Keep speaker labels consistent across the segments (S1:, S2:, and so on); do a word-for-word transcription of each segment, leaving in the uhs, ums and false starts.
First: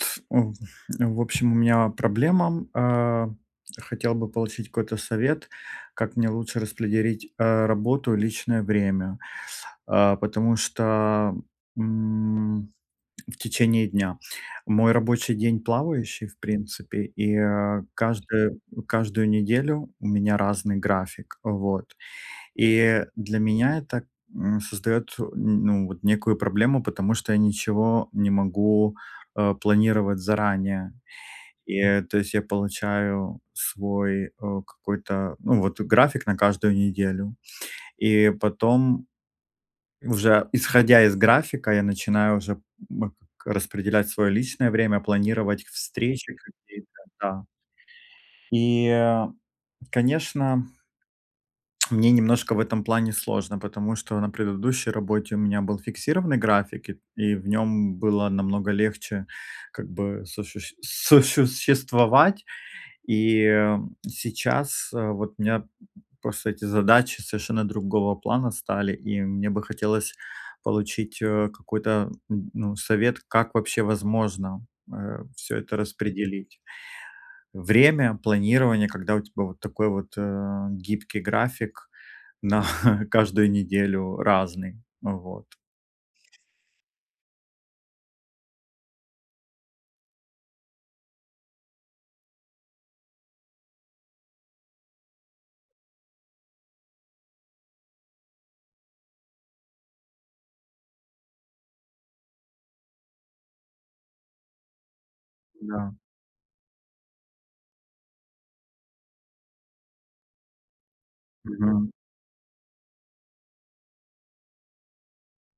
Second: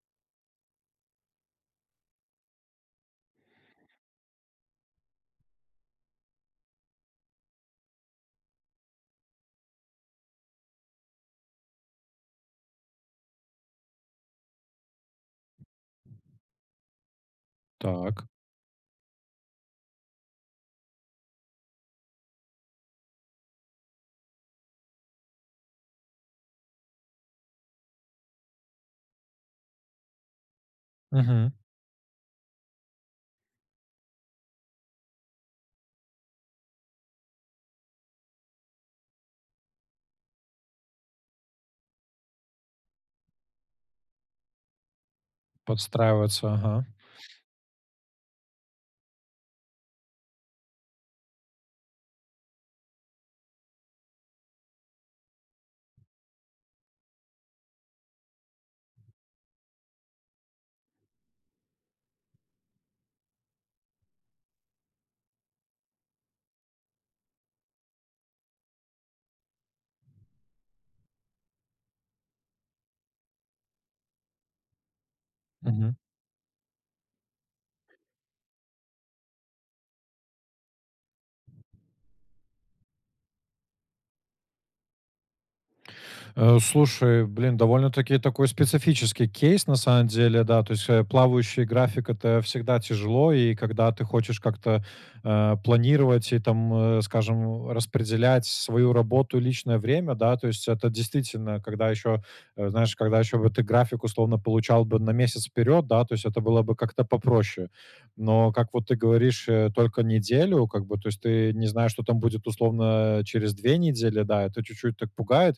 S1: Тс М, в общем, у меня проблема. Э, хотел бы получить какой-то совет, как мне лучше распределить, э, работу и личное время. Э, потому что, м, в течение дня. Мой рабочий день плавающий, в принципе, и, э,
S2: Так.
S1: каждую, м, каждую неделю у меня разный график. Вот. И для меня это, м, создает, н ну вот некую проблему, потому что я ничего не могу, э, планировать заранее.
S2: Мгм.
S1: И, то есть я получаю свой, э, какой-то, ну вот график на каждую неделю. И потом, уже исходя из графика, я начинаю уже, м, к распределять свое личное время, планировать встречи
S2: Подстраиваться, ага.
S1: какие-то. Да. И, а, конечно мне немножко в этом плане сложно. Потому что на предыдущей работе у меня был фиксированный график, ик и в нем было намного легче как бы сощущ сосуществовать. И, м, сейчас, э, вот у меня просто эти задачи совершенно другого плана стали. И мне бы хотелось получить, э, какой-то, м, ну, совет, как вообще возможно, э, всё это
S2: Мгм.
S1: распределить. Время, планирование, когда у тебя вот такой вот, э, гибкий график на каждую неделю разный. Вот.
S2: Э, слушай, блин, довольно-таки такой специфический кейс, на сан деле, да. То есть, э, плавающий график- это всегда тяжело. И когда ты хочешь как-то, э, планировать и, там, э, скажем, э, распределять свою работу, личное время, да. То есть это действительно, когда еще, э, знаешь, когда еще вы, ты график условно, получал бы на месяц вперед,
S1: Да.
S2: да. То есть это было бы как-то попроще. Но как вот ты говоришь, э, только неделю как бы. То есть ты не знаешь,
S1: Мгм.
S2: что там будет условно, э, через две недели, да. Это чуть-чуть так пугает,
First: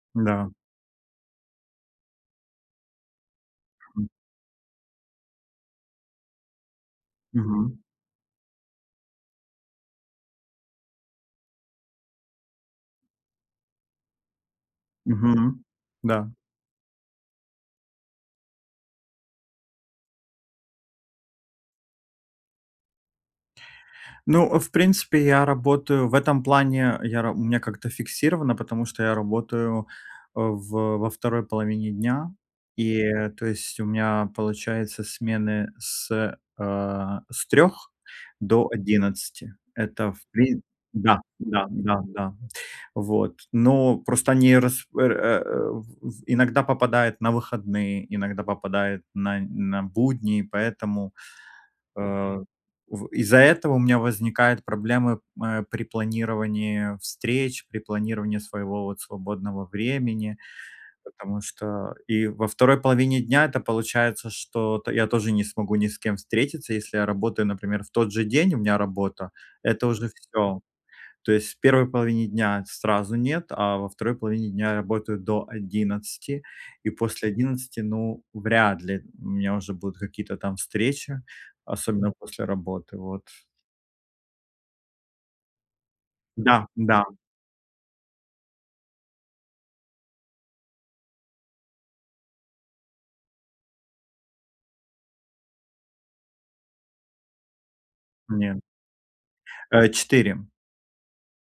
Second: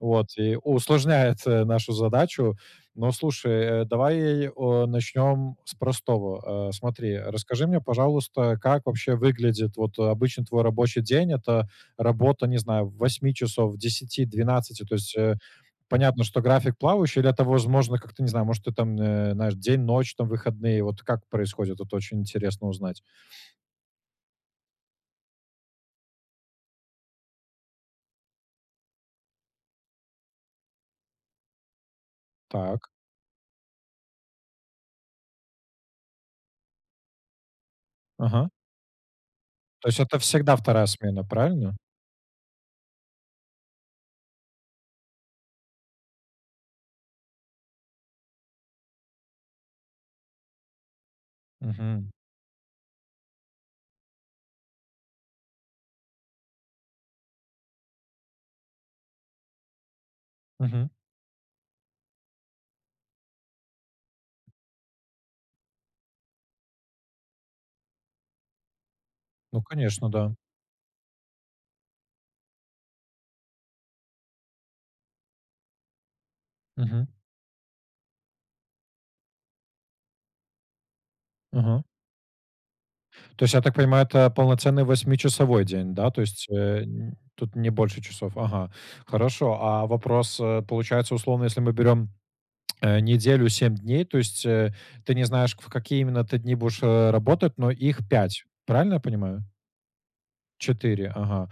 S2: вот,
S1: Да.
S2: и усложняет, э, нашу задачу. Но слушай,
S1: Хм.
S2: давай, э, начнем с простого. Э, смотри, расскажи
S1: Мгм.
S2: мне, пожалуйста, как вообще выглядит вот обычно твой рабочий день. Это работа, не знаю, восьми часов, десяти, двенадцати? То есть, э,
S1: Мгм,
S2: понятно,
S1: да.
S2: что график плавающий, или это возможно как-то, не знаю. Может, ты, там, э, знаешь- день, ночь, там, выходные. Вот как происходит? Вот очень интересно узнать.
S1: Ну, в принципе, я работаю В этом плане я ра У меня как-то фиксированно, потому что я работаю, э, в во второй половине дня.
S2: Так.
S1: И, то есть у меня, получается, смены с, э, с трех
S2: Ага.
S1: до одиннадцати.
S2: То есть
S1: Это
S2: это
S1: в
S2: всегда
S1: прин
S2: вторая
S1: Да.
S2: смена,
S1: Да,
S2: правильно?
S1: да, да. Вот. Но просто они рас пр, э, в в иногда попадают на выходные, иногда попадают на на будни. Поэтому,
S2: Мгм.
S1: э, в Из-за этого у меня возникают проблемы, э, при планировании встреч, при планировании своего, вот, свободного времени.
S2: Мгм.
S1: Потому что и во второй половине дня это получается, что т я тоже не смогу ни с кем встретиться. Если я работаю, например, в тот же день у меня работа-
S2: Ну
S1: это
S2: конечно,
S1: уже
S2: да.
S1: всё. То есть в первой половине дня- сразу нет. А во второй половине дня я работаю до одиннадцати. И
S2: Мгм.
S1: после одиннадцати, ну, вряд ли у меня уже будут какие-то там встречи,
S2: Мгм.
S1: особенно после работы. Вот.
S2: То есть, я так понимаю, это полноценный восьмичасовой день, да? То есть,
S1: Да,
S2: э,
S1: да.
S2: нь тут не больше часов. Ага, хорошо. А вопрос: а, получается, условно, если мы берем, э, неделю, семь дней. То есть, э, ты не знаешь, в какие именно ты дни будешь, э, работать, но их пять.
S1: Не.
S2: Правильно я понимаю?
S1: Э, четыре.
S2: четыре. Ага.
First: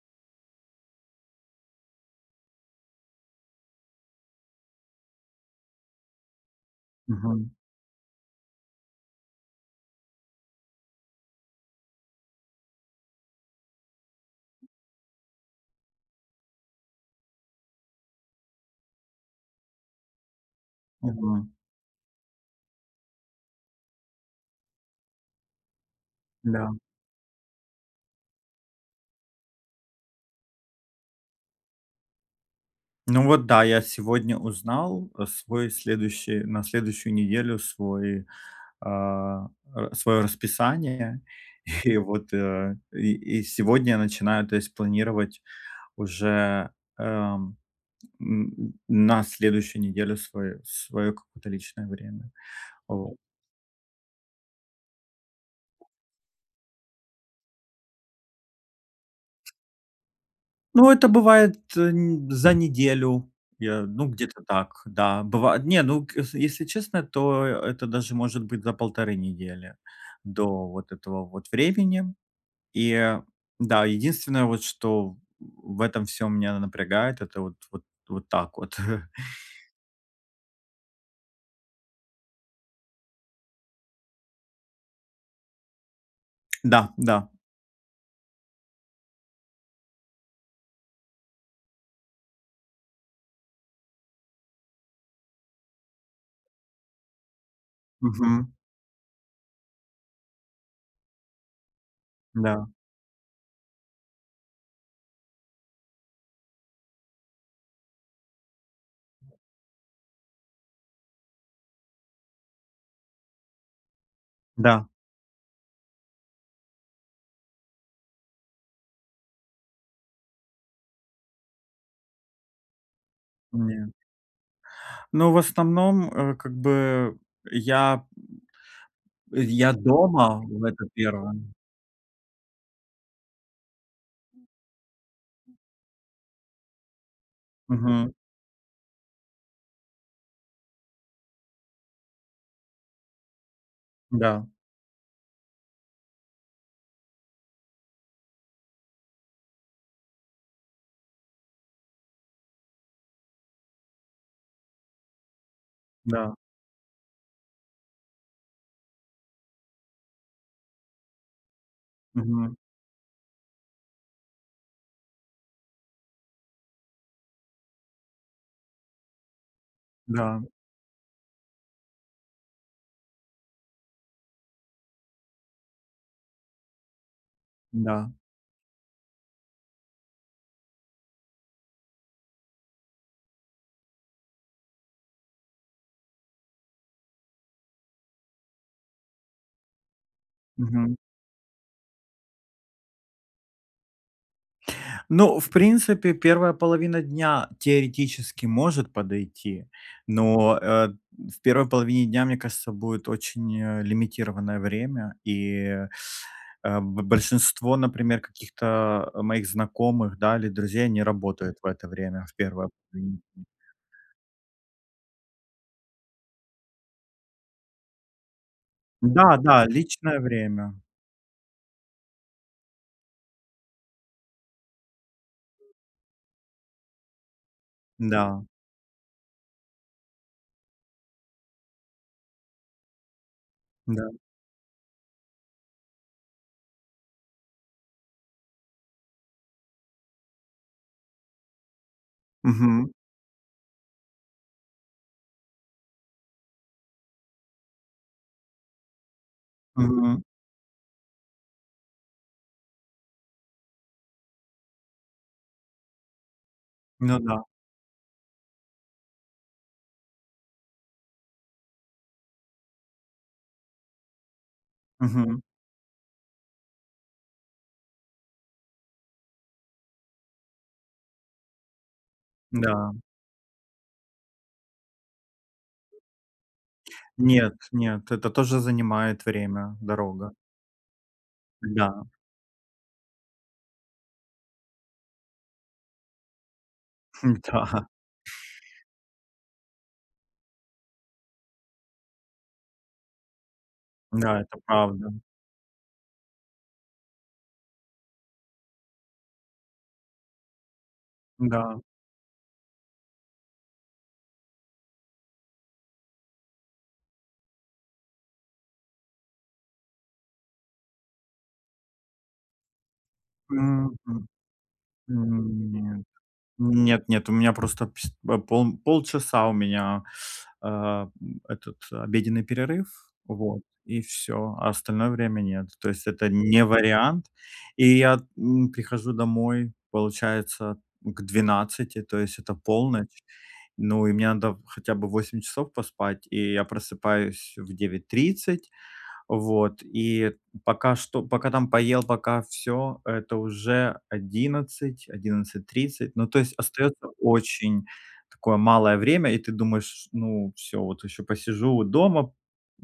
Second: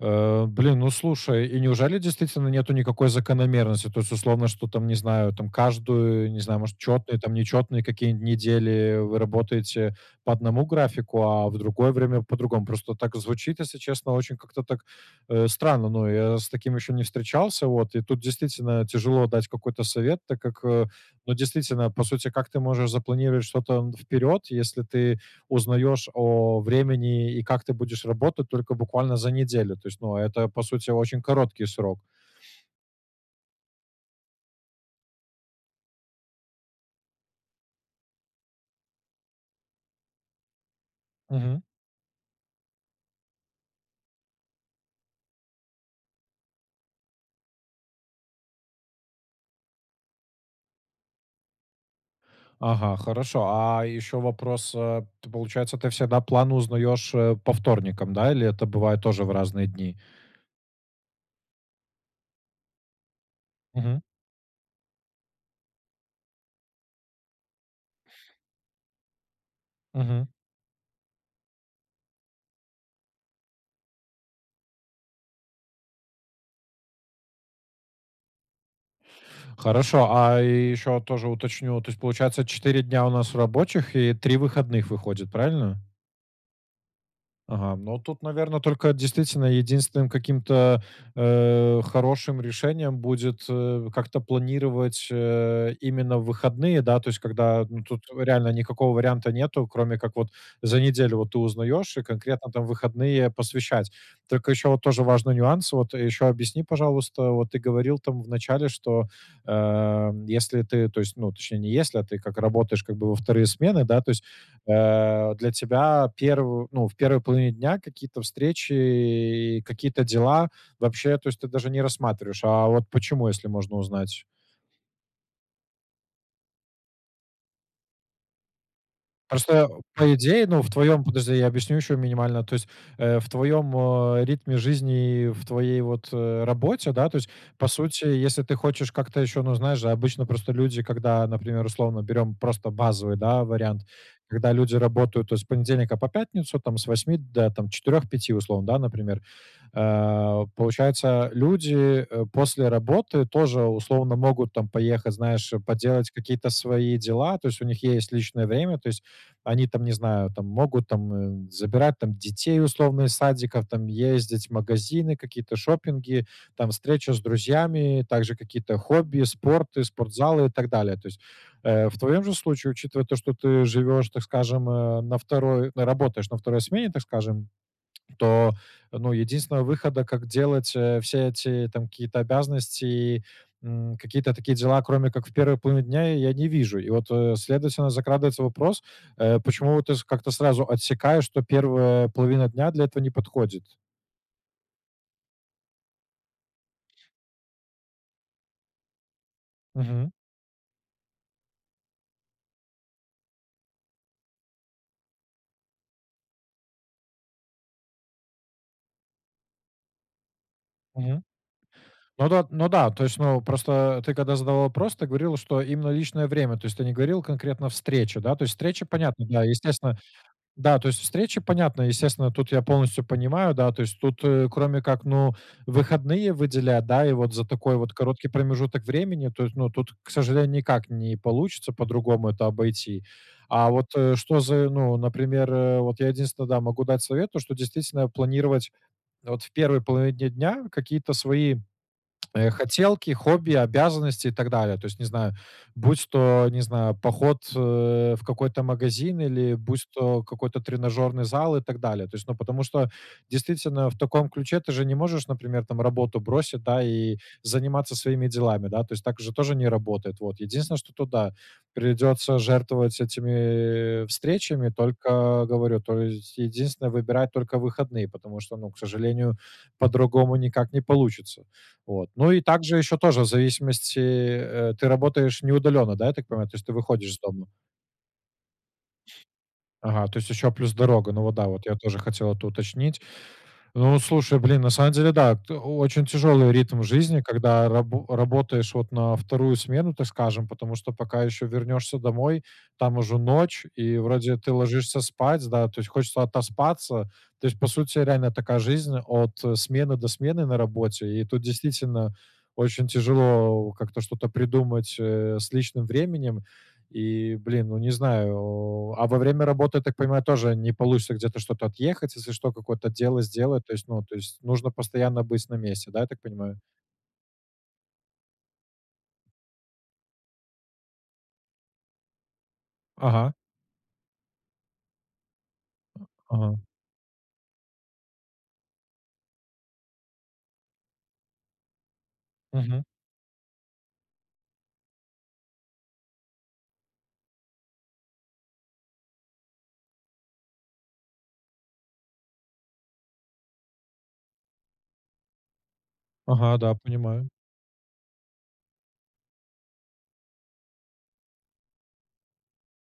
S2: Э, блин, ну слушай, и неужели действительно нету никакой закономерности? То есть, условно, что, там, не знаю. Там, каждую, не знаю, может, четные, там,
S1: Мгм.
S2: нечетные какие-нибудь недели вы работаете по одному графику, а в другое время по другому. Просто так звучит, если честно, очень как-то так, э, странно. Но я с таким еще не встречался, вот. И тут действительно тяжело дать какой-то совет, так как, э, ну,
S1: Мгм.
S2: действительно. По сути, как ты можешь запланировать что-то н вперед, если ты узнаёшь о
S1: Да.
S2: времени и как ты будешь работать только буквально за неделю. То есть ну это, по сути, очень короткий срок.
S1: Ну вот да, я сегодня узнал, а, свой следующий на следующую неделю свой, а, а, своё расписание.
S2: Мгм.
S1: И вот, а, и и сегодня я начинаю, то есть планировать уже, эм, н н на следующую неделю своё своё какое-то личное время.
S2: Ага,
S1: Вот.
S2: хорошо. А ещё вопрос. А ты, получается, ты всегда план узнаешь, э, по вторникам, да? Или это бывает тоже в разные дни?
S1: Ну, это бывает, нь за неделю, я,
S2: Мгм.
S1: ну, где-то так, да. Быва не, ну, к если честно, то, а, э, это даже может быть за полторы недели
S2: Мгм.
S1: до вот этого вот времени. И, а, н-да, единственное, вот что у в этом всём меня она напрягает, это вот вот вот так вот.
S2: Хорошо. А, и ещё вот тоже уточню. То есть, получается, четыре дня у нас рабочих и три выходных выходит, правильно?
S1: Да да.
S2: Ага, ну, тут, наверно, только действительно единственным каким-то, э, хорошим решением будет эу как-то планировать, а, именно в выходные, да? То есть когда, ну, тут в
S1: Мгм.
S2: реально никакого варианта нету, кроме как вот за неделю вот ты узнаешь и конкретно
S1: Н-да.
S2: там выходные посвящать. Только ещё вот тоже важный нюанс. Вот а ещё объясни, пожалуйста, вот ты говорил там в начале, что, ам, если ты, то есть, ну, точнее, не если, а ты как работаешь, как бы во вторые смены, да? То есть.
S1: Да.
S2: Э, для тебя первы ну, в первой половине дня какие-то встречи и какие-то дела вообще, то есть ты даже не рассматриваешь. А вот почему, если можно
S1: Нет.
S2: узнать?
S1: Ну, в основном, э, как бы я, м. Эт
S2: Просто,
S1: я
S2: а по
S1: дома-
S2: идее, ну,
S1: вот
S2: в
S1: это
S2: твоём
S1: первое.
S2: подожди, я объясню ещё минимально. То есть, э, в твоем, а, ритме жизни и в твоей вот, э, работе, да? То есть, по сути,
S1: Мгм.
S2: если ты хочешь как-то ещё Ну, знаешь же, обычно просто люди, когда, например, условно берем просто базовый, да, вариант,
S1: Н-да.
S2: когда люди работают то с понедельника по пятницу, там, с восьми до, там, четырех пяти, условно, да? Например. А, получается, люди, э, после работы тоже условно могут, там, поехать, знаешь, э, поделать
S1: Н-да.
S2: какие-то свои дела. То есть у них есть личное время, то есть они, там, не знаю, там, могут, там, эм, забирать, там,
S1: Мгм.
S2: детей условно из садиков, там, ездить в магазины, какие-то шопинги, там, встреча с друзьями, и также какие-то хобби, и спорт, и
S1: Да, м.
S2: спортзалы, и так далее. То есть, э, в твоем же случае, учитывая то, что ты живешь, так скажем, э, на второй на работаешь на второй смене, так скажем.
S1: Н-да.
S2: То, ну, единственного выхода, как делать, э, все эти, там, какие-то обязанности и, м, какие-то такие дела, кроме как в первой половине дня, и я не вижу. И вот, э, следовательно, закрадывается вопрос, э, почему вот ты с как-то сразу
S1: Мгм.
S2: отсекаешь, что первая половина дня для этого не подходит?
S1: Ну, в принципе, первая половина дня теоретически может подойти,
S2: Мгм.
S1: но, э, ат м, в первой половине дня, мне кажется, будет очень, э, лимитированное время. И, э, а, б большинство, например, каких-то, а, моих знакомых, да, или друзей, они
S2: Мгм.
S1: работают в это время,
S2: Ну
S1: в
S2: да, т
S1: первой
S2: ну да. То есть,
S1: половине
S2: ну,
S1: дь
S2: просто ты когда задавал вопрос, ты говорил, что именно личное время. То есть ты не говорил конкретно: встреча, да? То есть встреча понятно,
S1: Н-да,
S2: да,
S1: да,
S2: естественно
S1: личное время.
S2: Да, то есть встреча понятна, естественно, тут я полностью понимаю, да. То есть тут, э, кроме как, ну, выходные выделять, да? И вот за такой вот короткий
S1: Н-да.
S2: промежуток времени, то есть, ну, тут, к сожалению, никак не получится по-другому это обойти. А вот,
S1: Н-да.
S2: э, что за и, ну, например, э Вот я единственное, да, могу дать совет, то, что действительно планировать на вот в первой половине дь дня какие-то свои
S1: Мгм.
S2: хотелки, хобби и обязанности и так далее. То есть, не знаю, будь то, не знаю, поход, э, в какой-то магазин или будь то
S1: Мгм.
S2: какой-то тренажерный зал и так далее. То есть, ну, потому что действительно в таком ключе ты же не можешь, например, там, работу бросить, да, и
S1: Ну да.
S2: заниматься своими делами, да? То есть так же тоже не работает. Вот единственное, что тут да, придется жертвовать этими, э, встречами.
S1: Мгм.
S2: Только говорю, то есть единственное- выбирать только выходные, потому что, ну, к сожалению, по-другому никак не получится. Вот. Ну и также
S1: Н-да.
S2: ещё тоже в зависимости, э, ты работаешь не удаленно, да, я так понимаю? То есть ты выходишь из дома.
S1: Нет нет, это тоже занимает время.
S2: Ага, то есть
S1: Дорога.
S2: еще плюс дорога. Ну вот, да, вот я тоже
S1: Н-да.
S2: хотел это уточнить. Ну, слушай, блин, на самом деле, да, это очень тяжелый ритм жизни,
S1: Хм,
S2: когда
S1: та
S2: рабо работаешь вот на вторую смену, так скажем. Потому что пока ещё вернешься домой, там уже ночь, и вроде
S1: Н-да,
S2: ты
S1: это
S2: ложишься
S1: правда.
S2: спать, да? А то есть хочется отоспаться. То есть, по сути, реально такая жизнь от смены до смены на работе. И тут
S1: Н-да.
S2: действительно очень тяжело у как-то что-то придумать, э, с личным временем и, блин, ну, не знаю. О, а во время работы, я так понимаю, тоже не получится где-то что-то отъехать, если что, какое-то дело сделать. То есть, ну
S1: Мгм.
S2: вот, то есть нужно постоянно
S1: Ну,
S2: быть на месте, да,
S1: нет.
S2: я так понимаю?
S1: Нет нет, у меня просто пист б пон полчаса у меня, а, м, этот, а, обеденный перерыв.
S2: Ага.
S1: Вот и всё, а остальное время нет. То есть это не
S2: Ага.
S1: вариант. И я, м, прихожу домой, получается, к двенадцати, то есть это
S2: Мгм.
S1: полночь. Ну, и мне надо хотя бы восемь часов поспать. И я просыпаюсь в девять тридцать. Вот, и это пока что пока там поел, пока всё- это уже одиннадцать, одиннадцать тридцать. Ну, то есть
S2: Ага, да,
S1: остаётся
S2: понимаю.
S1: очень такое малое время, и ты думаешь: "Ну, всё, вот ещё посижу дома.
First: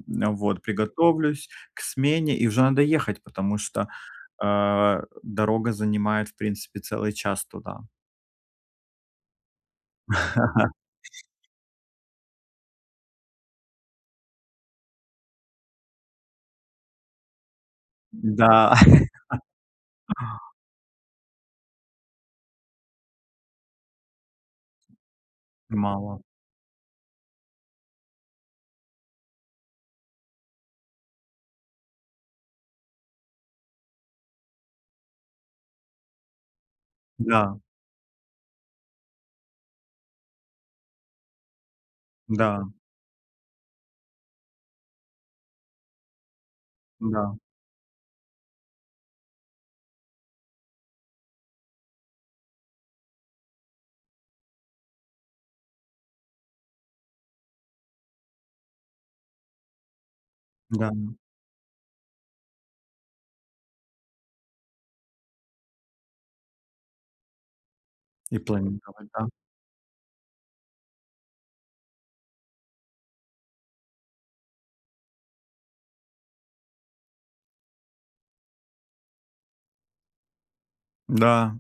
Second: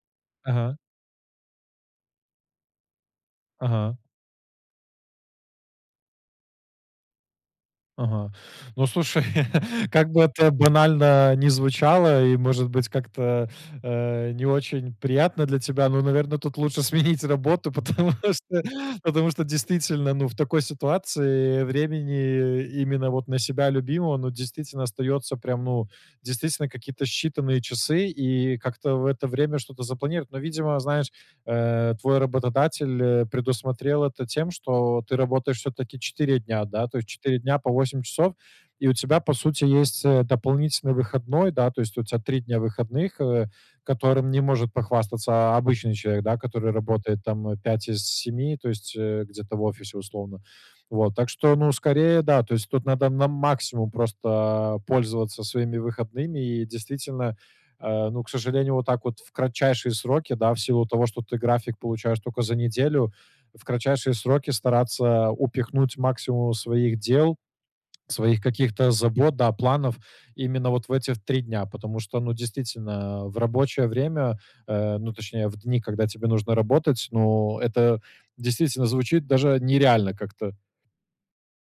S1: Н а, вот
S2: Ага.
S1: приготовлюсь к смене"- и уже надо ехать, потому что,
S2: Ага.
S1: а, дорога занимает в принципе целый час туда.
S2: Ага, ну, слушай, как бы это банально ни звучало и, может быть, как-то, а, не очень приятно для тебя, но, наверно, тут лучше сменить работу. Потому что
S1: Н-да, а.
S2: потому что действительно, ну, в такой ситуации времени именно вот на себя любимого, ну, действительно остаётся прям, ну,
S1: Мало.
S2: действительно, какие-то считанные часы, и как-то в это время что-то запланир Но, видимо, знаешь, э, твой работодатель, э, предусмотрел это тем, что ты работаешь всё-таки четыре дня, да? То есть четыре дня
S1: Н-да.
S2: по восемь часов, и у тебя, по сути, есть, э, дополнительный выходной, да? То есть у тя три дня
S1: Н-да.
S2: выходных, э, вэ которым не может похвастаться, а, обычный человек, да, который работает
S1: Н-да.
S2: там, э, пять из семи, то есть, э, где-то в офисе условно. Вот. Так что, ну, скорее да. То есть тут надо на максимум просто пользоваться своими выходными. И действительно, а, ну, к сожалению, вот так вот в кратчайшие сроки, да. В силу
S1: Да,
S2: того,
S1: ну
S2: что ты график получаешь тока за неделю, в кратчайшие сроки стараться упихнуть максимум своих дел,
S1: И
S2: своих каких-то
S1: планировать, да?
S2: забот, да, планов именно вот в эти в три дня. Потому что, ну, действительно, а в рабочее время, э, ну, точнее, в дни, когда тебе нужно работать, ну, это действительно звучит даже нереально как-то.
S1: Н-да,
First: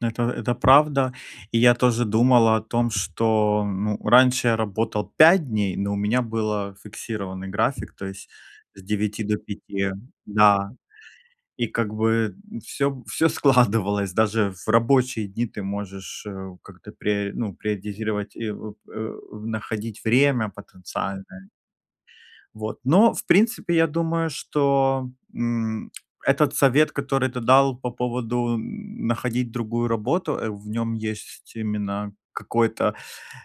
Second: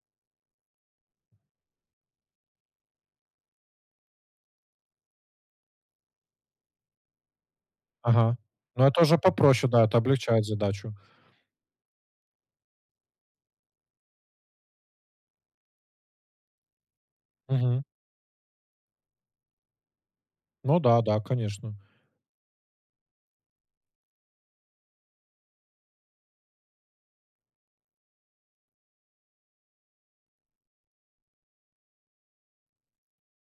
S1: это это правда. И я тоже думал о том, что, ну, раньше я работал пять дней, но у меня было фиксированный график, то есть
S2: Ага.
S1: с
S2: Ну, это уже
S1: девяти до
S2: попроще, да.
S1: пяти.
S2: Это облегчает
S1: Да.
S2: задачу.
S1: И как бы н всё всё складывалось. Даже в рабочие дни ты можешь, э, как-то пре ну,
S2: Мгм.
S1: приоритизировать и, воп э в находить время
S2: Ну да-да,
S1: потенциальное.
S2: конечно.
S1: Вот но, в принципе, я думаю, что, м, этот совет, который ты дал по поводу находить другую работу, э, в нём есть именно какое-то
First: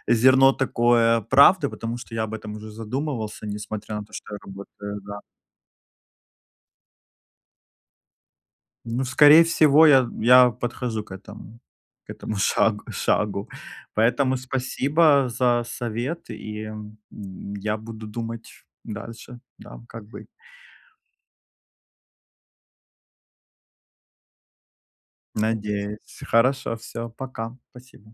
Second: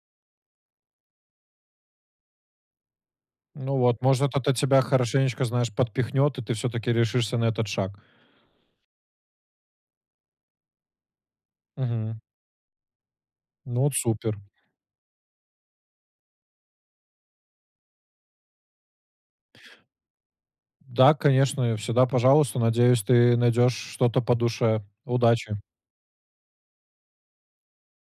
S1: зерно такое правды, потому что я об этом уже задумывался,
S2: Ну
S1: несмотря
S2: вот,
S1: на то,
S2: может,
S1: что я
S2: кто-то тебя
S1: работаю, да.
S2: хорошенечко, знаешь, подпихнет, и ты всё-таки решишься на этот шаг.
S1: Ну, в скорее всего, я т я подхожу к этому, к
S2: Мгм.
S1: этому шагу шагу.
S2: Ну, вот,
S1: Поэтому
S2: супер.
S1: спасибо за совет, и, эм, м, я буду думать. Дальше, да, как быть.
S2: Да, конечно, и всегда пожалуйста. Надеюсь, ты найдешь что-то по душе. Удачи.
S1: Надеюсь. Хорошо. Всё, пока. Спасибо.